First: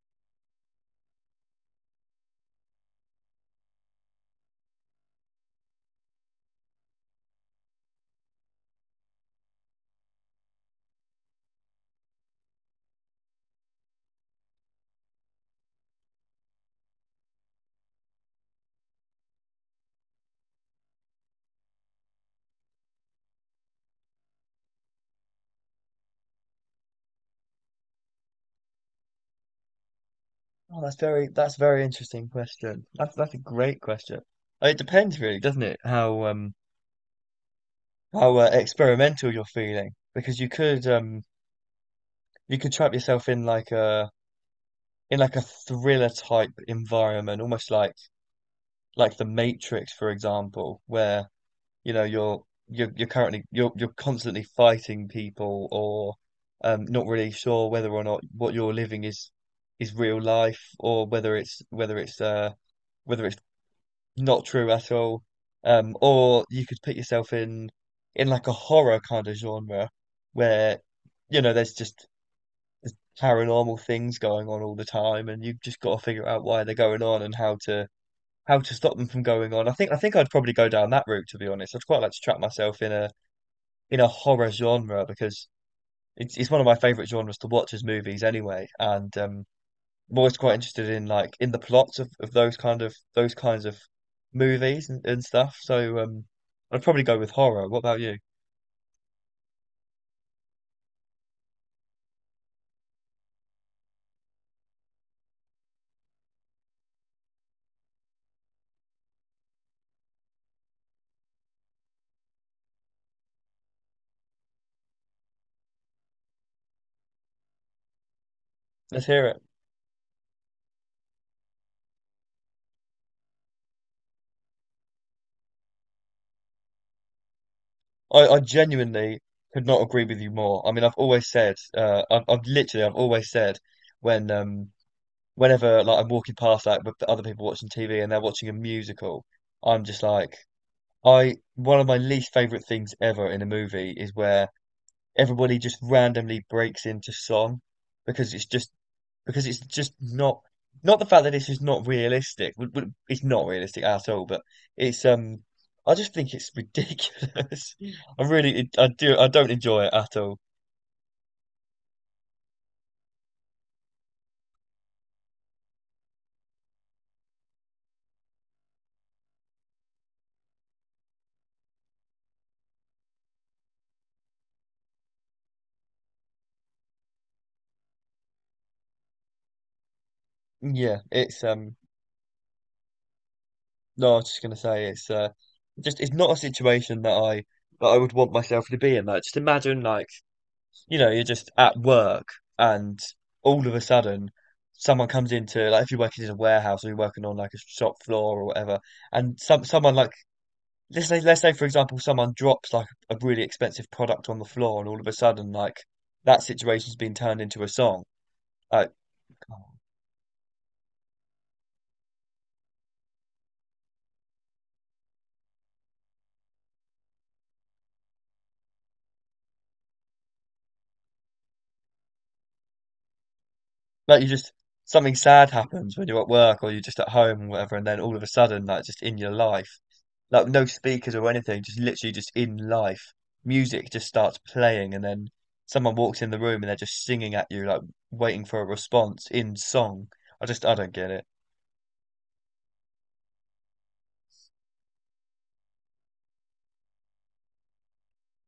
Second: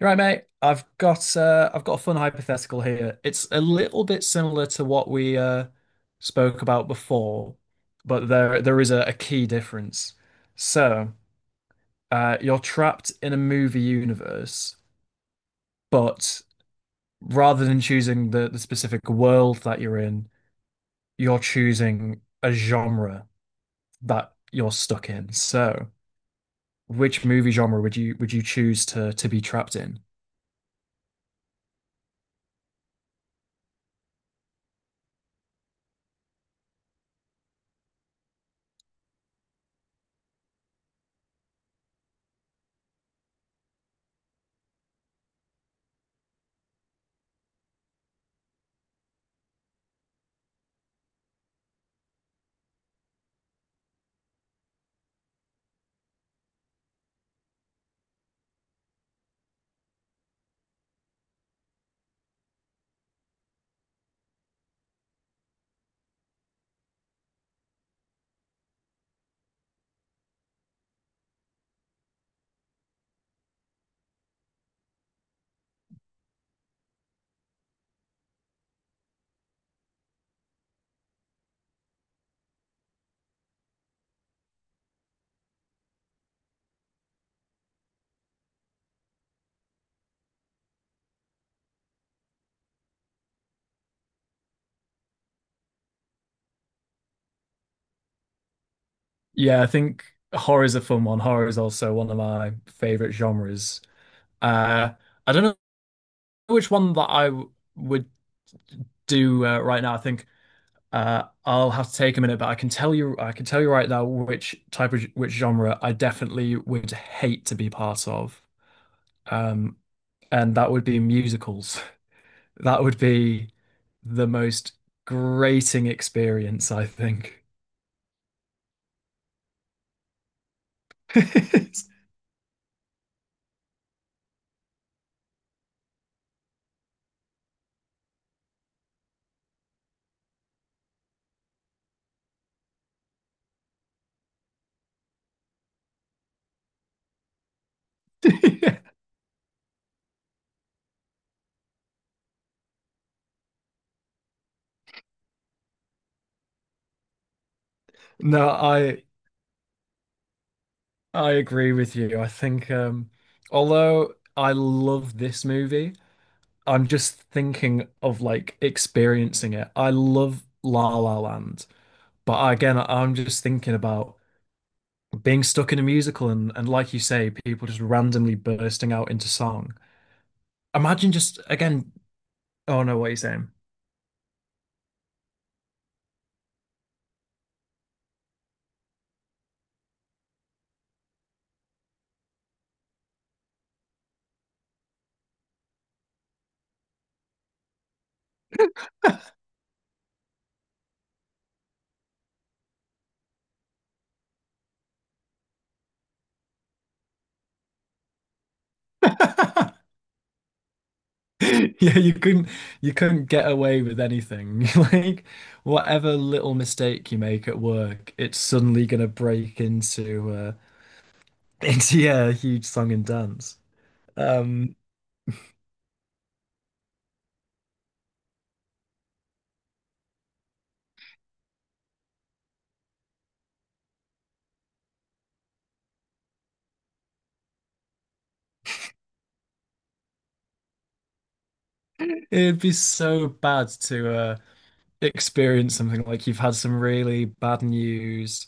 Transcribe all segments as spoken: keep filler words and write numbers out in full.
You're right, mate. I've got uh, I've got a fun hypothetical here. It's a little bit similar to what we uh, spoke about before, but there there is a, a key difference. So uh, you're trapped in a movie universe, but rather than choosing the, the specific world that you're in, you're choosing a genre that you're stuck in. So which movie genre would you would you choose to to be trapped in? Oh, that's very that's a very interesting question. That's that's a great question. Uh, It depends really, doesn't it? How um how uh, experimental you're feeling because you could um you could trap yourself in like a in like a thriller type environment, almost like like The Matrix, for example, where you know you're you're you're currently you're you're constantly fighting people or um not really sure whether or not what you're living is is real life or whether it's whether it's uh whether it's not true at all. Um, or you could put yourself in in like a horror kind of genre where, you know, there's just there's paranormal things going on all the time and you've just got to figure out why they're going on and how to how to stop them from going on. I think I think I'd probably go down that route to be honest. I'd quite like to trap myself in a in a horror genre because it's it's one of my favorite genres to watch as movies anyway. And um I'm always quite interested in like in the plots of, of those kind of those kinds of movies and, and stuff. So um, I'd probably go with horror. What about you? Yeah, I think horror's a fun one. Horror is also one of my favorite genres. Uh, I don't know which one that I w- would do uh, right now. I think uh, I'll have to take a minute, but I can tell you, I can tell you right now which type of which genre I definitely would hate to be part of, Let's hear it. um, and that would be musicals. That would be the most grating experience, I think. I, I genuinely could not agree with you more. I mean, I've always said, uh, I've, I've literally, I've always said when um, whenever like I'm walking past like with the other people watching T V and they're watching a musical, I'm just like, I one of my least favorite things ever in a movie is where everybody just randomly breaks into song because it's just because it's just not not the fact that this is not realistic. w- w- It's not realistic at all, but it's um I just think it's ridiculous. I No, really it, I I do I don't enjoy it at all. I agree with you. I think um although I love this movie, I'm just thinking of like experiencing it. I love La La Land, but again, I'm just thinking about being stuck in a musical and and like you say, people just randomly bursting out into song. Yeah, Imagine just it's um again, oh no, what are you saying? No, I was just gonna say it's uh just it's not a situation that I that I would want myself to be in. Like just imagine like you know you're just at work and all of a sudden someone comes into like if you're working in a warehouse or you're working on like a shop floor or whatever and some someone like let's say, let's say for example, someone drops like a really expensive product on the floor, and all of a sudden, like that situation's been turned into a song. Like, Yeah, you couldn't you couldn't get away with anything. Like whatever little mistake you make at work, it's suddenly gonna break into uh into yeah, a huge song and dance. like you just Um something sad happens when you're at work or you're just at home or whatever, and then all of a sudden, like just in your life, like no speakers or anything, just literally just in life, music just starts playing, and then someone walks in the room and they're just singing at you, like waiting for a response in song. I just I don't get it. it'd be so bad to uh experience something like you've had some really bad news,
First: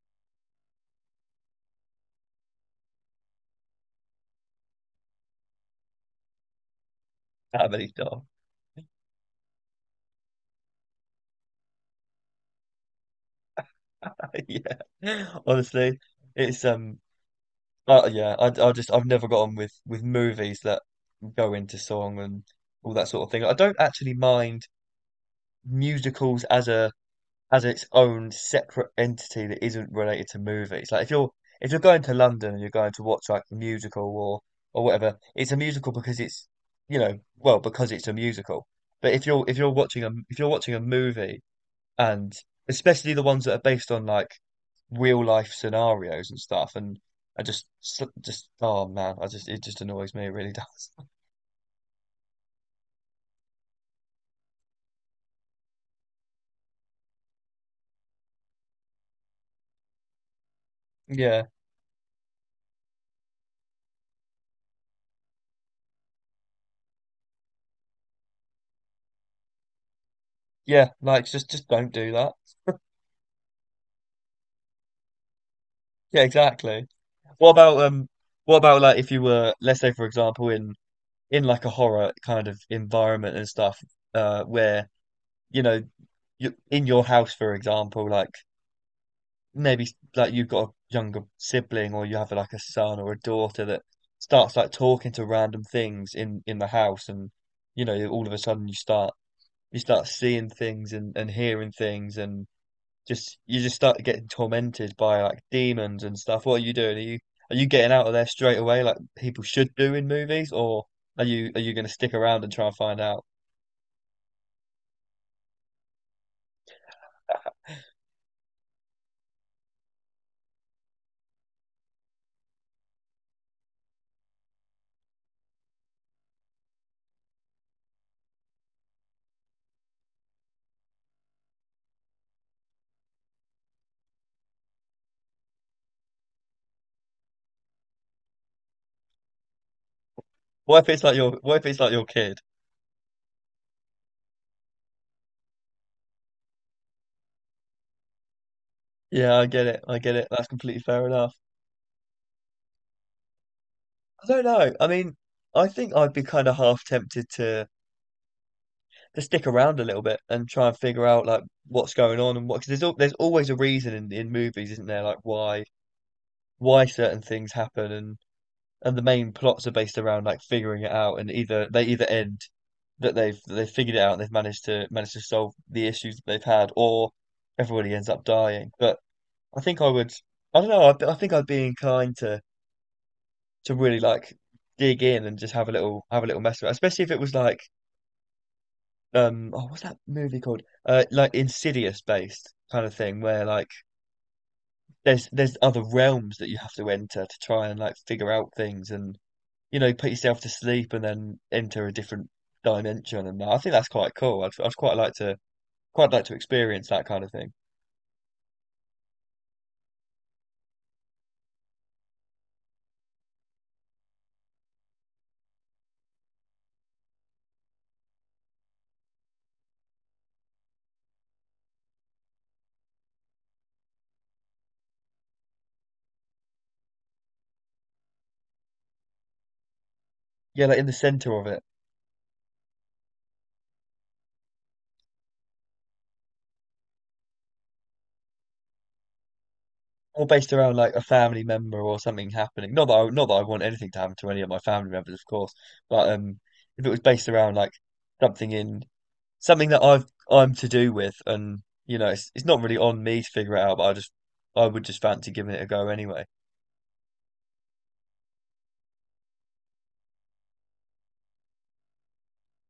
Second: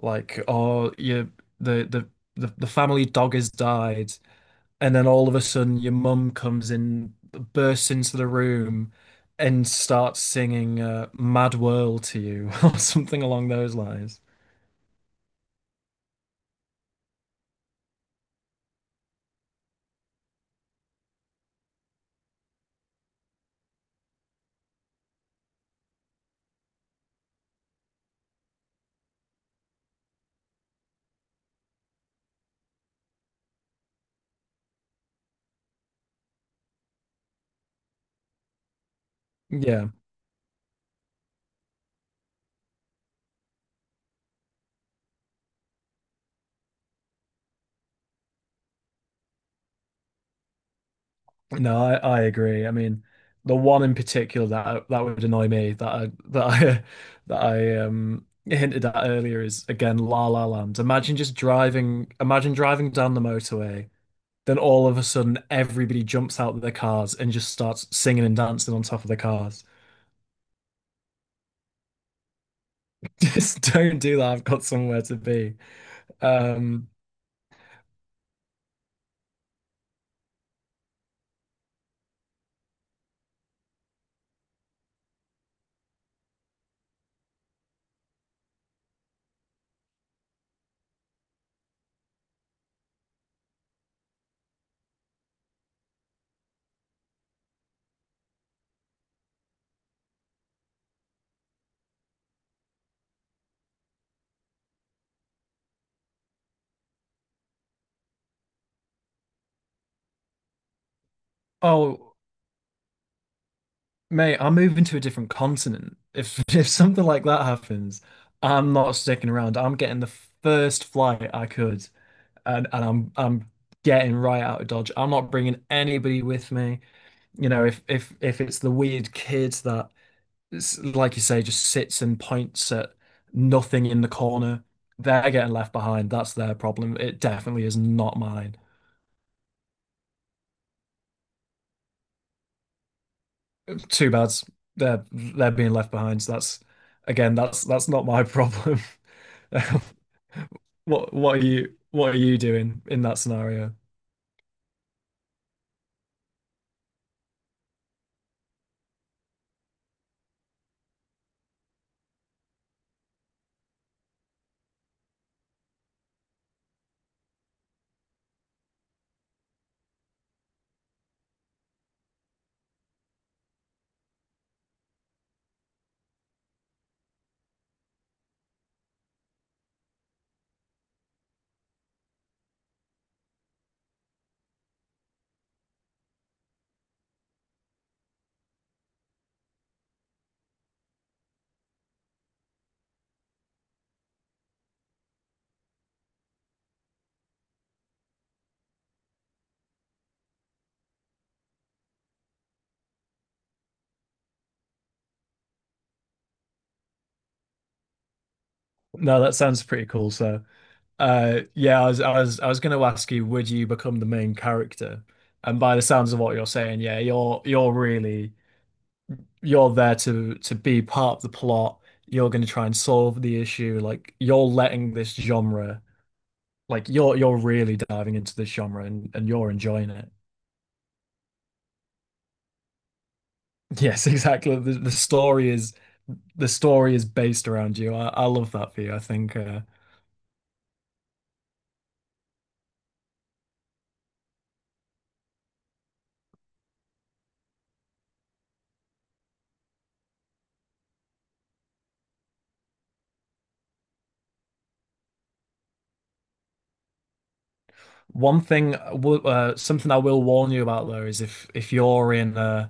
like or you the the the, the family dog has died. And then all of a sudden, your mum comes in, That many bursts into stuff. the room, and starts singing uh, "Mad World" to you, or something along those lines. Yeah, honestly, it's um Uh, yeah, I, I just I've never got on with with movies that go into song and all that sort of thing. I don't actually mind musicals as a as its own separate entity that isn't related to movies. Like if you're if you're going to London and you're going to watch like a musical or or whatever, it's a musical because it's you know well because it's a musical. But if you're if you're Yeah, watching a if you're watching a movie and especially the ones that are based on like real life scenarios and stuff. And I just, s- just, oh man, I just, it just annoys me. It really does. no, I, I agree. I mean, the one in particular that that would annoy me that I that I that I um hinted at earlier is again La La Land. Imagine just Yeah, driving, imagine driving down the motorway, then all of a sudden everybody jumps out of their cars and just starts singing and dancing on top of the cars. yeah, like just, just don't do that. Just don't do that. I've got somewhere to be. Yeah, exactly. Um, What about um, what about like if you were, let's say, for example, in in like a horror kind of environment and stuff, uh, where you know, you in your house, for example, like maybe like you've got a younger sibling or you have like a son or a daughter that starts like talking to random things in in the house and you know all of a sudden you start you start seeing things and and hearing things and just you just start getting tormented by like demons and stuff what are you doing are you are you getting out of there straight away like people should do in movies or are you are you going to stick oh, around and try and find out mate, I'm moving to a different continent. If if something like that happens, I'm not sticking around. I'm getting the first flight I could, and and I'm I'm getting right out of Dodge. I'm not bringing anybody with me. You know, if if if it's the weird kid that, s- like you say, just sits and points at nothing in the corner, they're getting left behind. That's their problem. It definitely is not mine. what if it's like your what if it's like your kid Too bad they're they're being left behind. So that's again, that's that's not my problem. yeah I get Um, it I get it that's completely fair what enough what are you what are you doing in that scenario? I don't know. I mean, I think I'd be kind of half tempted to to stick around a little bit and try and figure out like what's going on and what because there's al there's always a reason in, in movies, isn't there? Like why why certain things happen and and the main plots are based around like figuring it out and either they either end that they've that they've figured it out and they've managed to managed to solve the issues that they've had or everybody ends up dying. But I think I would I don't know. I, I think I'd be inclined to to really like dig in and just have a little have a little mess with it, especially if it was like um oh what's that movie called? Uh like Insidious based kind of thing where like there's there's other realms that you have to enter to try and like figure out things and you know put yourself to sleep and then enter a different dimension and I think that's quite cool. I'd I'd quite like to quite like to experience that kind of thing. No, that sounds pretty cool. So, uh, yeah, I was I was I was going to ask you, would you become the main character? And by the sounds of what you're saying, yeah, you're you're really you're there to to be part of the plot. You're going to try and solve the issue. Like you're letting this genre, like you're you're really diving into this genre and and you're enjoying it. Yeah, like in the center of it. Yes, exactly. The, the story is the story is based around you. I, I love that for you. I think uh, Or based around like a family member or something happening. Not that I, not that I want anything to happen to any of my family members, of course, but um if it was based around like something in something that I've I'm to do with, and you know, it's, it's not really on me to figure it out, but I just I would just fancy giving it a go anyway. one thing, I will- uh, something I will warn you about though is if if you're in uh,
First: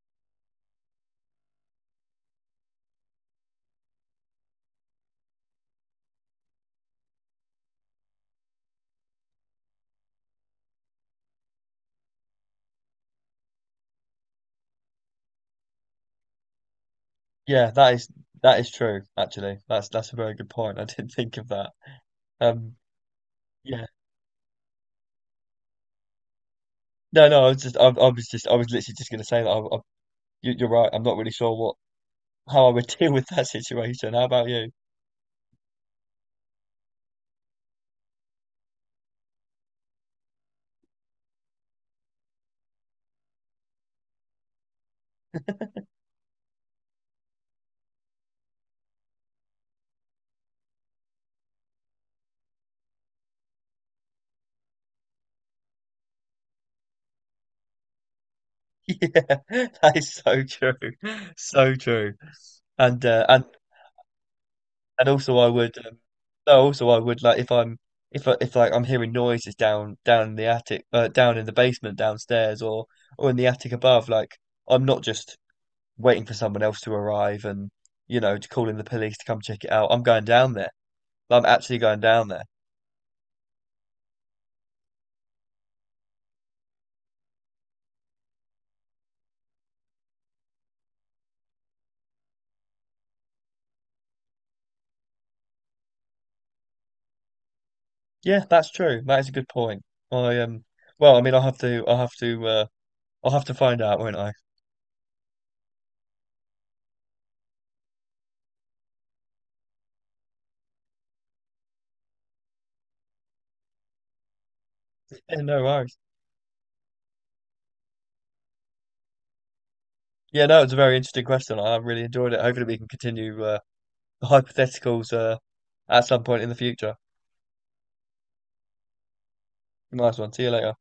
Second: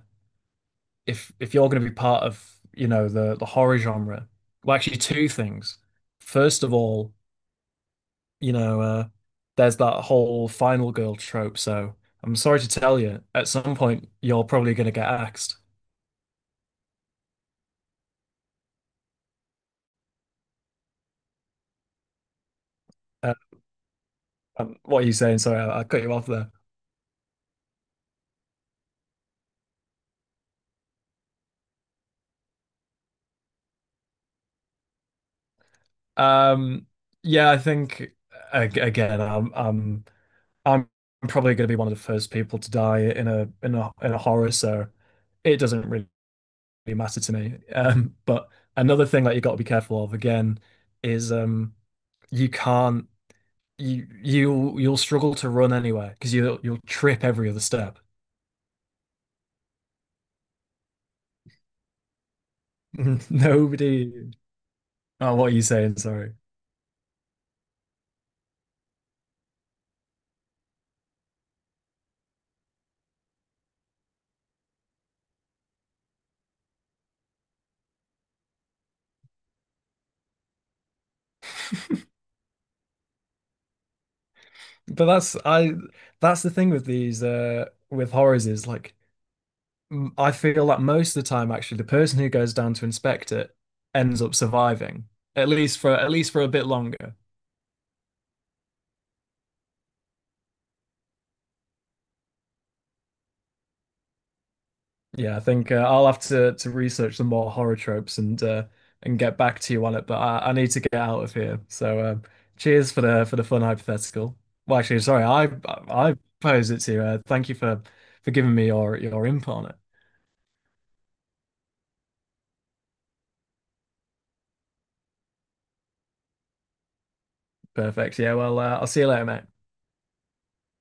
if if you're going to be part of, you know, the the horror genre. Well, actually, two things. First of all, you know, uh, there's that whole final girl trope. So I'm sorry to tell you, at some point you're probably going to get axed. Yeah, that is that is true. Actually, that's that's a very good point. I didn't think of that. Um, Uh, yeah, um, what are you saying? Sorry, I, I cut you off. no, no, I was just I, I was just I was literally just going to say that. I, I, you, you're right. I'm not really sure what how I would deal with that situation. How about you? Um, yeah, I think ag- again, I'm I'm I'm probably going to be one of the first people to die in a in a in a horror, so it doesn't really matter to me. Um, but another thing that you got to be careful of again is um, you can't you you you'll struggle to run anywhere because you'll you'll trip every other step. Yeah, that is so true, so true. And uh, and Nobody. And Oh, also, I what are you would. saying? Um, Sorry. no, also, I would like if I'm if I- if like I'm hearing noises down down in the attic, uh, down in the basement downstairs, or or in the attic above. Like I'm not just waiting for someone else to arrive and you know to call in the police to come check it out. I'm going down there. I'm actually going down there. But that's I that's the thing with these uh with horrors is like, m- I feel that most of the time, actually, the person who goes down to inspect it ends up surviving, at least for at least for a bit longer. Yeah, that's true. That is a good point. I um. Well, I mean, I'll have to. I'll have to. Uh, I'll have to find out, won't I? Yeah, I think uh, I'll have to to research some more horror tropes and uh, and get back to you on it. But I, I need to get out of here. So um, cheers for the for the fun hypothetical. Well, actually, sorry, Yeah, I no worries. I posed it to you. Uh, thank you for for giving me your your input on it. Yeah, no, it's a very interesting question. I really enjoyed it. Hopefully, we can continue. Uh, The hypotheticals uh, at some point in the future. Perfect. Yeah. Well, uh, I'll see you later, mate. Nice one. See you later.